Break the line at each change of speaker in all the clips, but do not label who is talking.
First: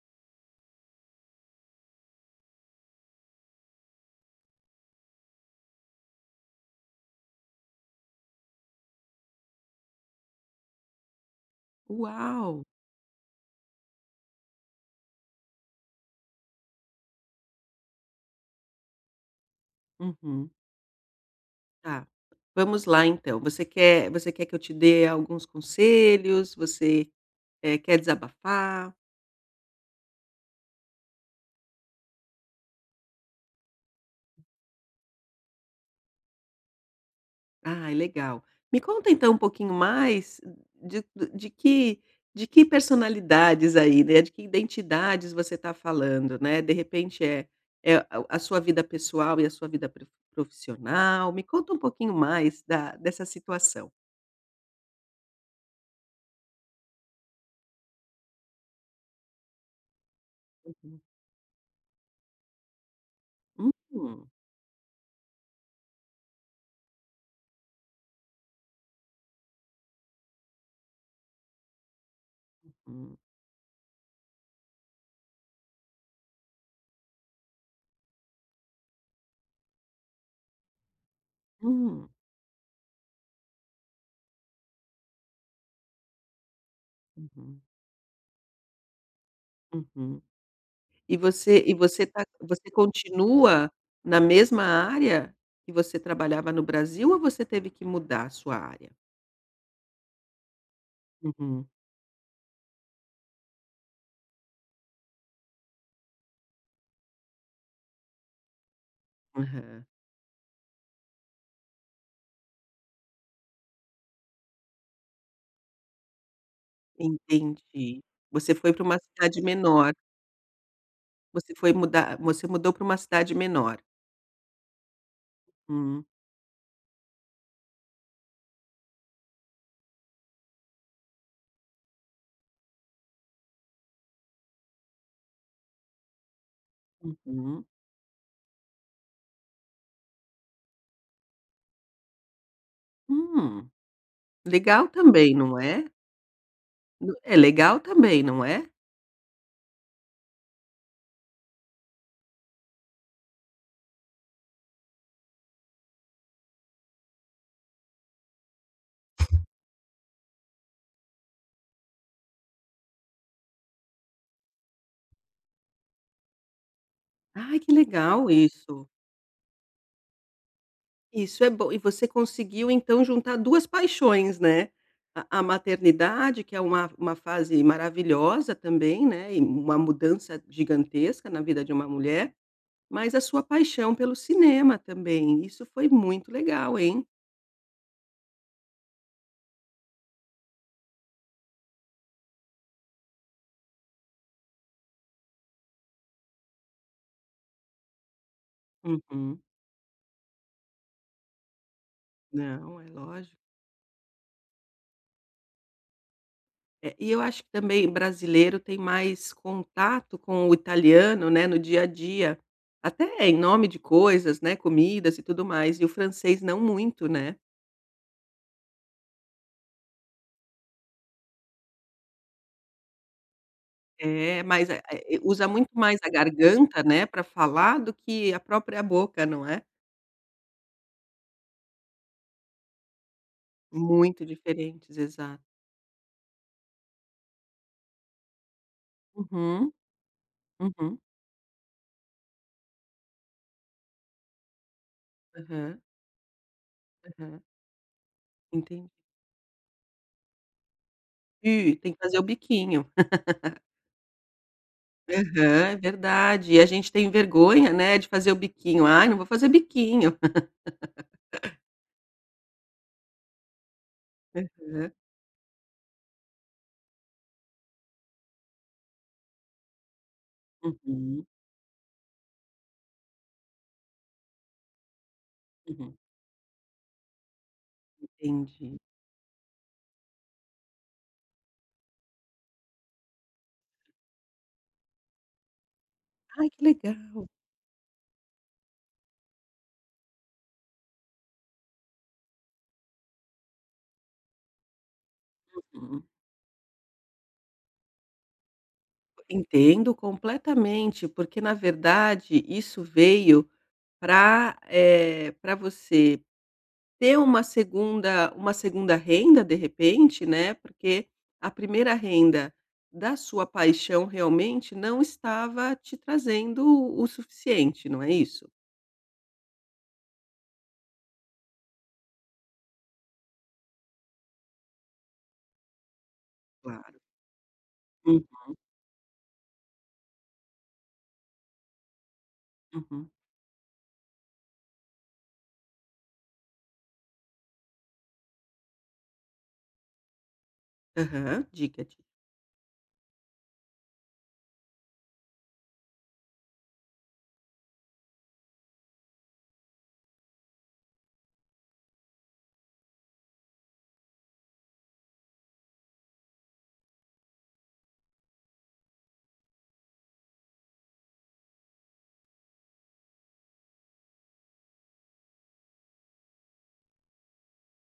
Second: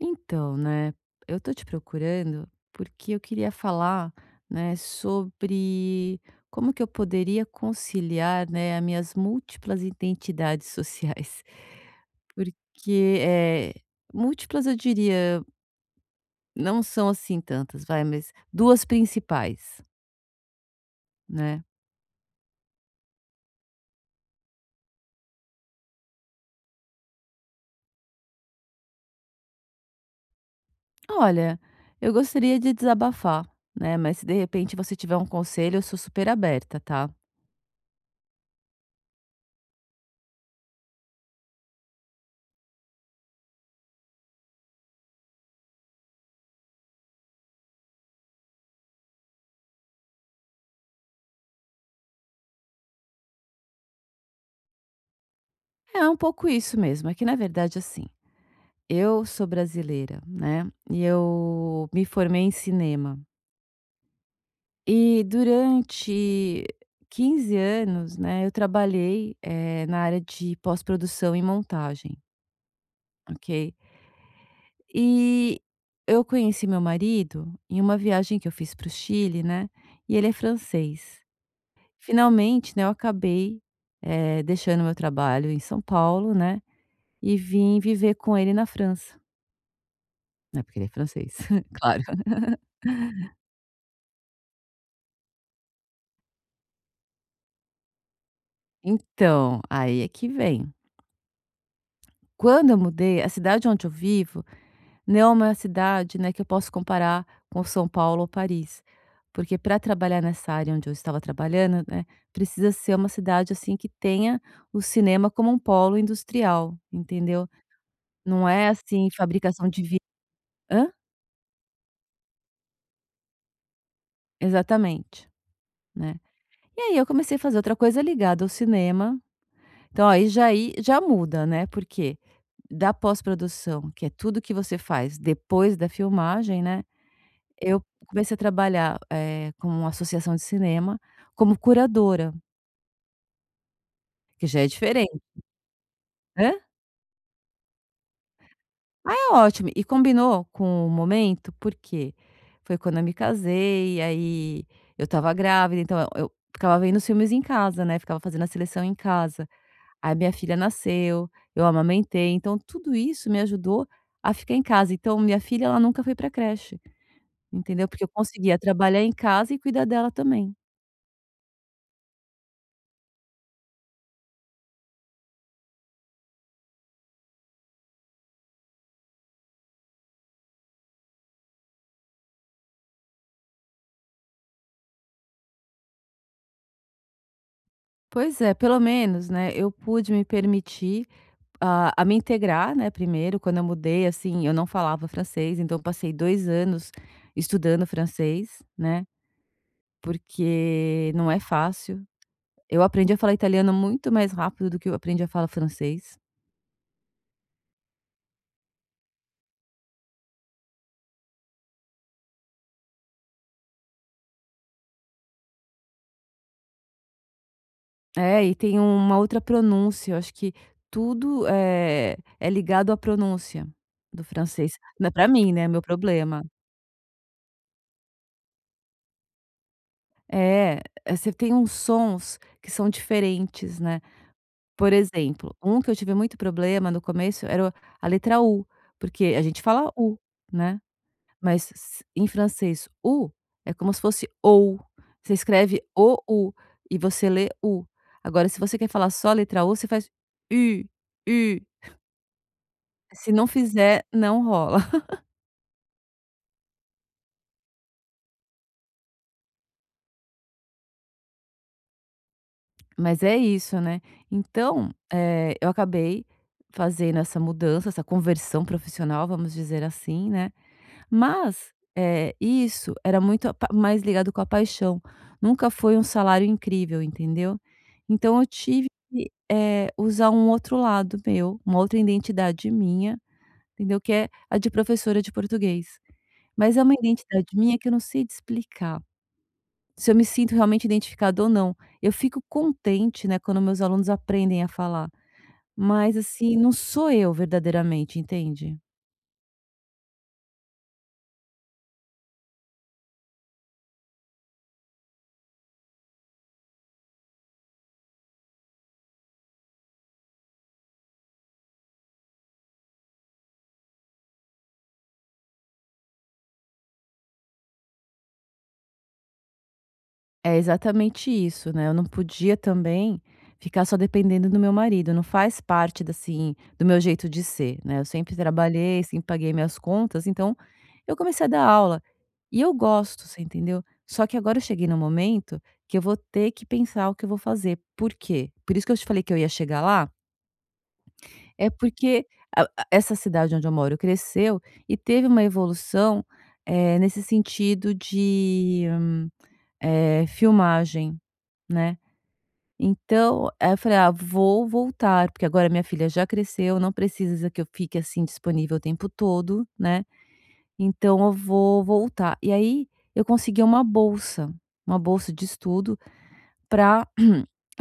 Então, né, eu tô te procurando porque eu queria falar, né, sobre como que eu poderia conciliar, né, as minhas múltiplas identidades sociais.
Uau!
Porque, múltiplas eu diria, não são assim tantas, vai, mas 2 principais,
Uhum.
né.
Tá. Vamos lá então, você quer que eu te dê alguns conselhos? Você, quer desabafar?
Olha, eu gostaria de desabafar, né, mas se de repente você tiver um conselho, eu sou super aberta, tá.
Ai, legal. Me conta então um pouquinho mais de de que de que personalidades aí, né, de que identidades você está falando, né? De repente é o a sua vida pessoal e a sua vida profissional? Me conta um pouquinho mais da dessa situação.
É um pouco isso mesmo, é que na verdade, assim. Eu sou brasileira, né,
Uhum.
e eu me formei em cinema.
Hum,
E durante 15 anos, né, eu trabalhei, na área de pós-produção e montagem,
hum,
ok. E eu conheci meu marido em uma viagem que eu fiz para o Chile, né, e ele é francês.
hum,
Finalmente, né, eu acabei, deixando meu trabalho em São Paulo, né, e
uhum,
vim viver com ele na França,
uhum.
né, porque ele é
E
francês,
você e
claro.
você tá você continua na mesma área que você trabalhava no Brasil ou você teve que mudar a sua área?
Então, aí é que vem.
Uhum,
Quando eu mudei, a cidade onde eu vivo não é uma cidade, né, que eu posso comparar com São Paulo ou Paris, porque para
aham,
trabalhar nessa área onde eu estava trabalhando, né, precisa ser uma cidade assim que tenha o cinema como um polo industrial, entendeu?
entendi.
Não
Você
é
foi para uma
assim
cidade
fabricação de
menor,
vi Hã?
você foi mudar você mudou para uma cidade menor.
Exatamente,
Hum,
né. E aí eu comecei a fazer outra coisa ligada ao cinema. Então, aí já muda, né, porque da pós-produção, que é tudo que você faz depois da filmagem, né,
uhum.
eu comecei a trabalhar, com uma associação de cinema, como curadora,
Hum,
que já é
legal
diferente,
também, não é?
né.
No É legal também, não é?
É ótimo, e combinou com o momento, porque foi quando eu me casei, aí eu estava grávida, então eu ficava vendo os filmes em casa, né, ficava fazendo a seleção em casa. Aí minha filha nasceu, eu amamentei, então tudo isso me ajudou a ficar em casa. Então minha filha, ela nunca foi pra creche,
Ai, que
entendeu? Porque eu
legal
conseguia
isso.
trabalhar em casa e cuidar dela também.
Isso é bom. E você conseguiu então juntar 2 paixões, né. A maternidade, que é uma fase maravilhosa também, né, e uma mudança gigantesca na vida de uma mulher, mas a sua paixão pelo cinema também. Isso foi muito legal, hein.
Pois é, pelo menos, né, eu pude me permitir a me integrar, né, primeiro, quando eu mudei, assim, eu não falava francês, então eu passei 2 anos estudando francês, né,
Uhum.
porque não é fácil.
Não,
Eu
é
aprendi a falar
lógico.
italiano muito mais rápido do que eu aprendi a falar francês.
É, e eu acho que também brasileiro tem mais contato com o italiano, né, no dia a dia, até em nome de coisas, né, comidas e tudo mais, e o francês não muito, né.
É, e tem uma outra pronúncia, eu acho que tudo é ligado à pronúncia do
É, mas,
francês. Não é para
usa
mim, né, é
muito
meu
mais a
problema.
garganta, né, para falar do que a própria boca, não é?
É, é, você tem uns sons que são diferentes, né.
Muito
Por
diferentes, exato.
exemplo, um que eu tive muito problema no começo era a letra U, porque a gente
Uhum,
fala U, né,
uhum.
mas s em francês U é como se fosse ou, você
Aham,
escreve ou e você
aham.
lê U. Agora se você quer
Entendi.
falar só a letra U, você faz u, u.
E tem que fazer o biquinho.
Se não fizer, não rola.
Aham, é verdade. E a gente tem vergonha, né, de fazer o biquinho. "Ai, não vou fazer biquinho".
Mas é isso, né. Então,
Aham.
eu acabei fazendo essa mudança, essa conversão profissional, vamos dizer assim, né.
Uhum,
Mas, isso era muito a pa mais ligado com a paixão, nunca
uhum.
foi um salário incrível, entendeu. Então eu
Entendi.
tive que, usar um outro lado meu, uma outra identidade minha, entendeu, que é a de professora de português.
Ai, que
Mas é uma
legal.
identidade minha que eu não sei te explicar. Se eu me sinto realmente identificada ou não. Eu fico contente, né, quando meus alunos aprendem a falar,
Uhum.
mas assim, não sou eu verdadeiramente, entende?
Entendo completamente, porque na verdade isso veio para você ter uma segunda renda, de repente, né, porque a primeira renda da sua paixão realmente não estava te trazendo o suficiente, não é isso?
É exatamente isso, né, eu não podia também ficar só dependendo do meu marido, não faz parte da assim, do
Claro.
meu jeito de ser, né, eu
Hum,
sempre trabalhei, sempre paguei minhas contas, então eu comecei a dar aula. E eu
uhum.
gosto, você entendeu? Só que agora eu cheguei no momento que eu vou ter que pensar o que eu vou fazer. Por quê? Por isso que eu te falei que eu ia chegar lá.
Aham.
É
Diga, diga.
porque a essa cidade onde eu moro cresceu e teve uma evolução, nesse sentido de, filmagem, né. Então, aí eu falei: "Ah, vou voltar", porque agora minha filha já cresceu, não precisa que eu fique, assim, disponível o tempo todo, né, então eu vou voltar. E aí eu consegui uma bolsa de estudo para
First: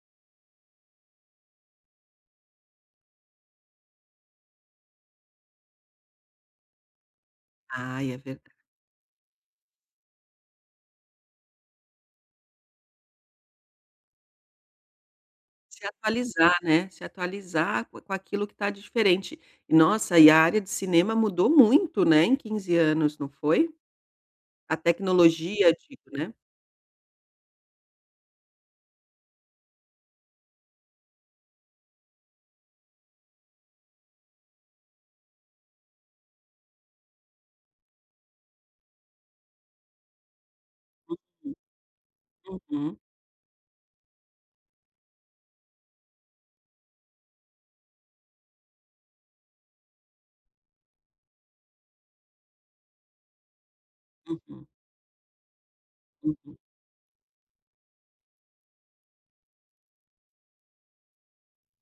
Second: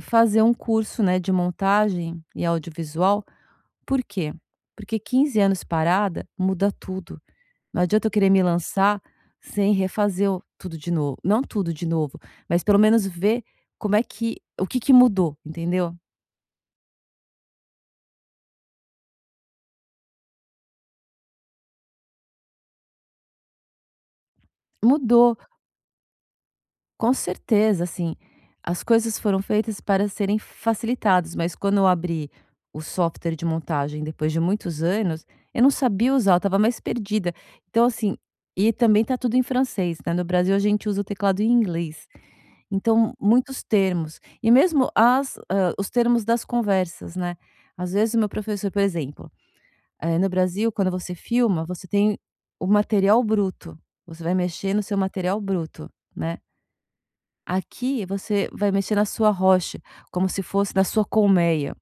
fazer um curso, né, de montagem e audiovisual. Por quê? Porque 15 anos parada muda tudo. Não adianta eu
Ai, é
querer me
verdade.
lançar sem refazer o tudo de novo. Não tudo de novo, mas pelo menos ver como é que o que que mudou,
Se
entendeu?
atualizar, né, se atualizar co com aquilo que está diferente. E nossa, e a área de cinema mudou muito, né, em 15 anos, não foi? A
Mudou,
tecnologia, digo, né.
com certeza, assim, as coisas foram feitas para serem facilitadas, mas quando eu abri o software de montagem depois de muitos anos, eu não sabia usar, eu estava mais perdida. Então, assim, e também tá tudo em francês, né, no Brasil a gente usa o teclado em
Uhum,
inglês.
uhum,
Então, muitos termos. E mesmo os termos das conversas, né. Às vezes o meu professor, por exemplo, no Brasil, quando você filma, você tem o material bruto, você vai
uhum,
mexer no seu material bruto, né.
uhum,
Aqui você vai mexer na sua rocha, como se fosse na sua colmeia,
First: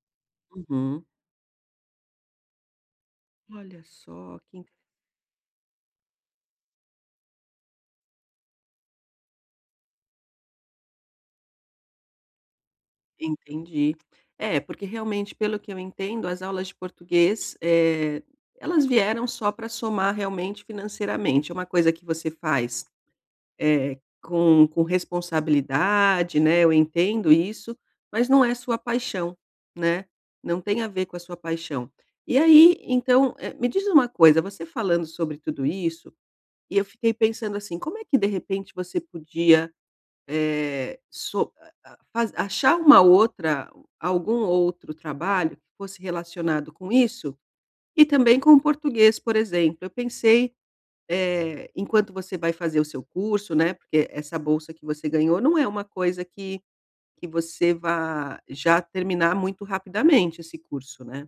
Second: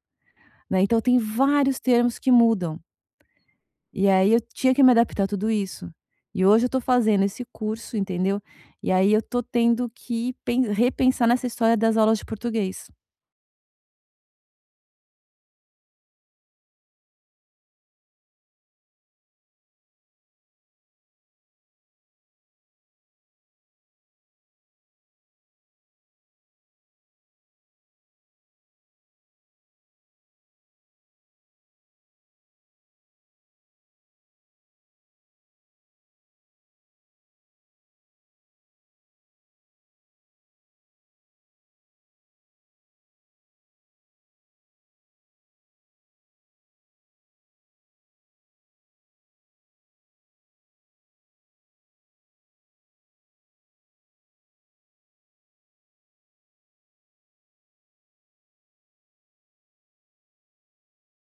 né. Então
uhum.
tem vários termos que mudam.
Olha
E aí
só.
eu
Que inte
tinha que me adaptar a tudo isso. E hoje eu tô fazendo esse curso, entendeu. E aí eu tô tendo que pen repensar nessa história das aulas de português.
Entendi. É, porque realmente, pelo que eu entendo, as aulas de português, elas vieram só para somar realmente financeiramente. É uma coisa que você faz, com responsabilidade, né, eu entendo isso, mas não é sua paixão, né, não tem a ver com a sua paixão. E aí, então, me diz uma coisa, você falando sobre tudo isso, e eu fiquei pensando assim, como é que de repente você podia Eh, so a faz achar uma outra algum outro trabalho que fosse relacionado com isso, e também com o português, por exemplo. Eu pensei, enquanto você vai fazer o seu curso, né, porque essa bolsa que você ganhou não é uma coisa que você vá já terminar muito rapidamente esse curso, né.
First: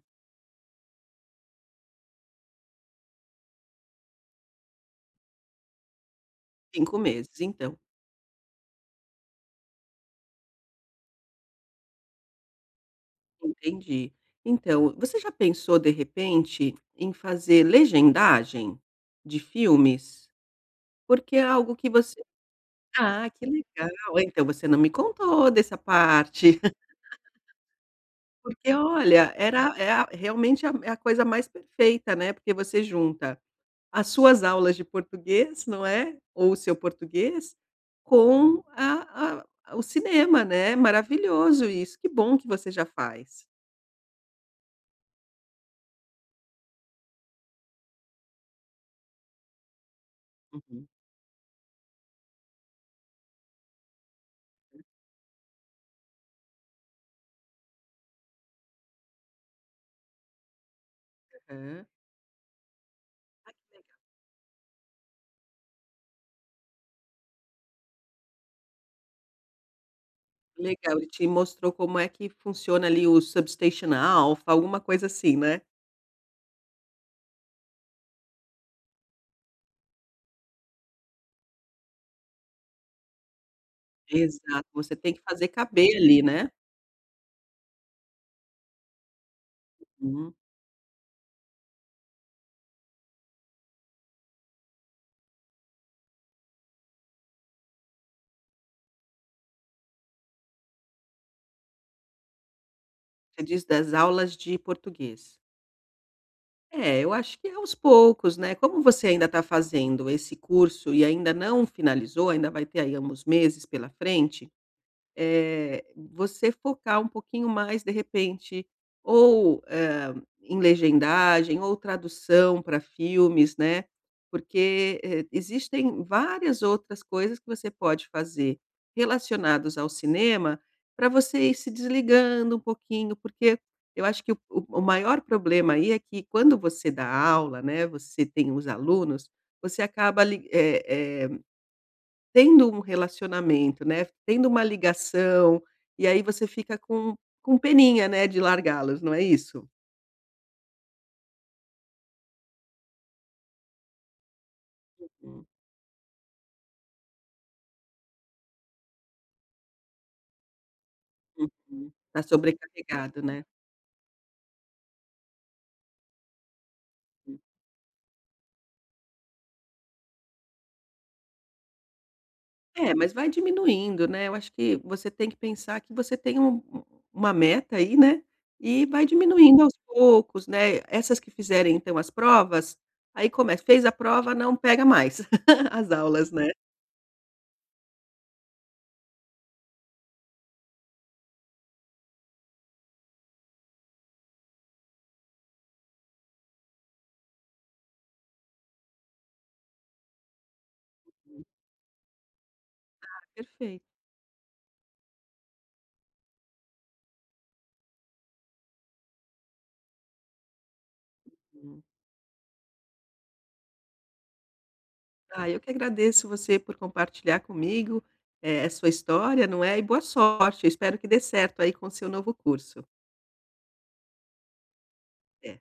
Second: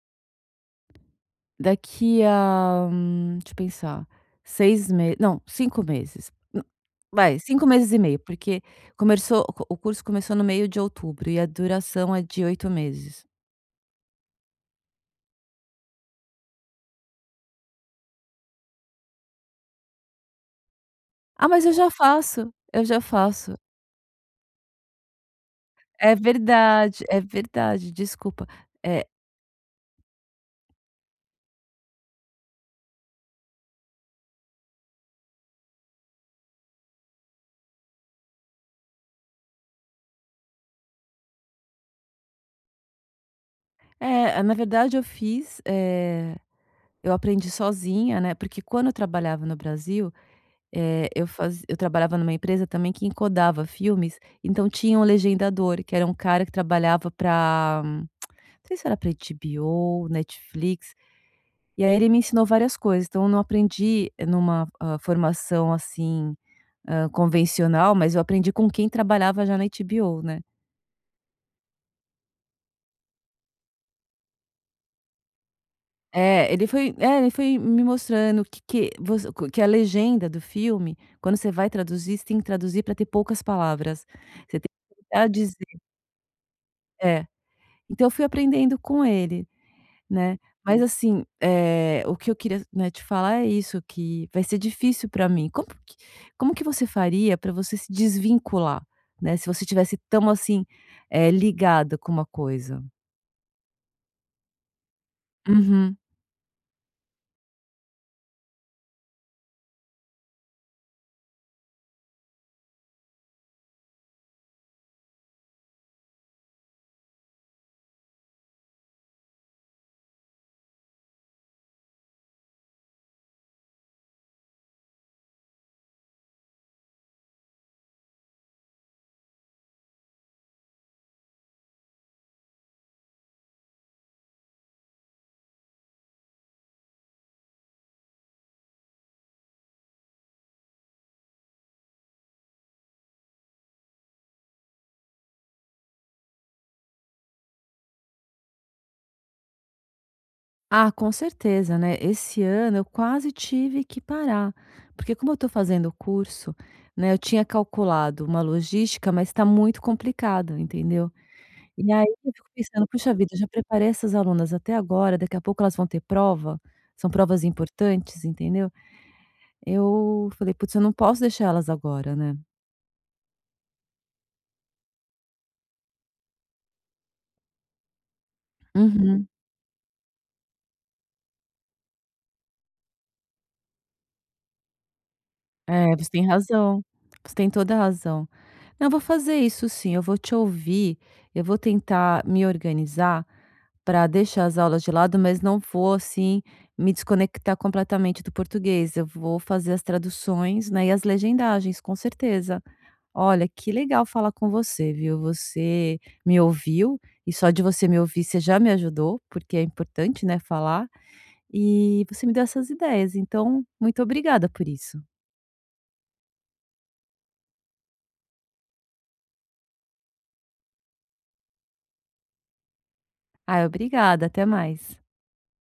Daqui a, deixa eu pensar, 6 meses, não, 5 meses. N
cinco
vai,
meses,
5
então,
meses e meio, porque começou o curso começou no meio de outubro e a duração é de 8 meses.
entendi. Então, você já pensou, de repente, em fazer legendagem de filmes? Porque é
Ah, mas eu
algo que
já
você.
faço, eu já
Ah, que
faço.
legal. Então você não me contou dessa parte.
É verdade, desculpa.
Porque
É,
olha, era é a realmente a é a coisa mais perfeita, né, porque você junta as suas aulas de português, não é, ou o seu português, com o cinema, né, maravilhoso isso, que bom que você já faz.
é, na verdade eu fiz, eu aprendi sozinha, né, porque quando eu trabalhava no Brasil,
Uhum.
Eu trabalhava numa empresa também que encodava filmes, então tinha um legendador, que era um cara que trabalhava para não sei se era para pra HBO, Netflix, e
Aham.
aí ele me ensinou várias coisas, então eu não aprendi numa, formação, assim, convencional, mas eu aprendi com quem trabalhava já na HBO, né.
Legal, ele te mostrou como é que funciona ali o Substation Alpha, alguma coisa assim, né?
É, ele foi me mostrando que a legenda do filme, quando você vai traduzir, você tem que traduzir para ter poucas palavras. Você
Exato,
tem
você
que
tem que
tentar
fazer
dizer
caber ali, né?
é. Então eu fui aprendendo com ele,
Hum.
né. Mas assim, o que eu queria, né, te falar é isso, que vai ser difícil para mim. Como que você faria para você se desvincular, né, se você tivesse tão assim, ligada com uma coisa?
Você diz das aulas de português.
Uhum.
É, eu acho que é aos poucos, né, como você ainda está fazendo esse curso e ainda não finalizou, ainda vai ter aí uns meses pela frente, você focar um pouquinho mais, de repente, ou, em legendagem ou tradução para filmes, né, porque, existem várias outras coisas que você pode fazer relacionados ao cinema, para você ir se desligando um pouquinho, porque eu acho que o maior problema aí é que quando você dá aula, né, você tem os alunos, você acaba eh eh tendo um relacionamento, né, tendo uma ligação, e aí você fica com peninha, né, de largá-los, não é isso?
Ah, com certeza, né. Esse ano eu quase tive que parar, porque como eu
Hum,
estou fazendo o curso, né, eu tinha calculado uma logística, mas está muito complicado, entendeu?
uhum.
E aí
Tá
eu fico pensando: "Puxa
sobrecarregado,
vida, eu
né.
já preparei essas alunas até agora, daqui a pouco elas vão ter prova, são
Hum.
provas importantes", entendeu. Eu falei: "Putz, eu não posso deixar elas agora, né".
É, mas vai diminuindo, né, eu acho que você tem que pensar que você tem uma meta aí, né, e vai
Uhum.
diminuindo aos poucos, né. Essas que fizerem então as provas, aí começa, fez a prova, não pega mais as
É, você tem
aulas, né.
razão, você tem toda a razão. Não, eu vou fazer isso sim, eu vou te ouvir, eu vou tentar me organizar para deixar as aulas de lado, mas não vou, assim, me desconectar completamente do português, eu vou fazer as traduções, né, e as legendagens, com certeza. Olha, que
Perfeito.
legal falar com você, viu. Você me ouviu, e só de você me ouvir você já me ajudou, porque é importante, né, falar, e você me deu essas ideias, então muito obrigada por isso.
Ah, eu que agradeço você por compartilhar comigo, a sua história, não é, e boa sorte, eu espero que dê certo aí com o seu novo curso.
Ah, obrigada, até mais.
É,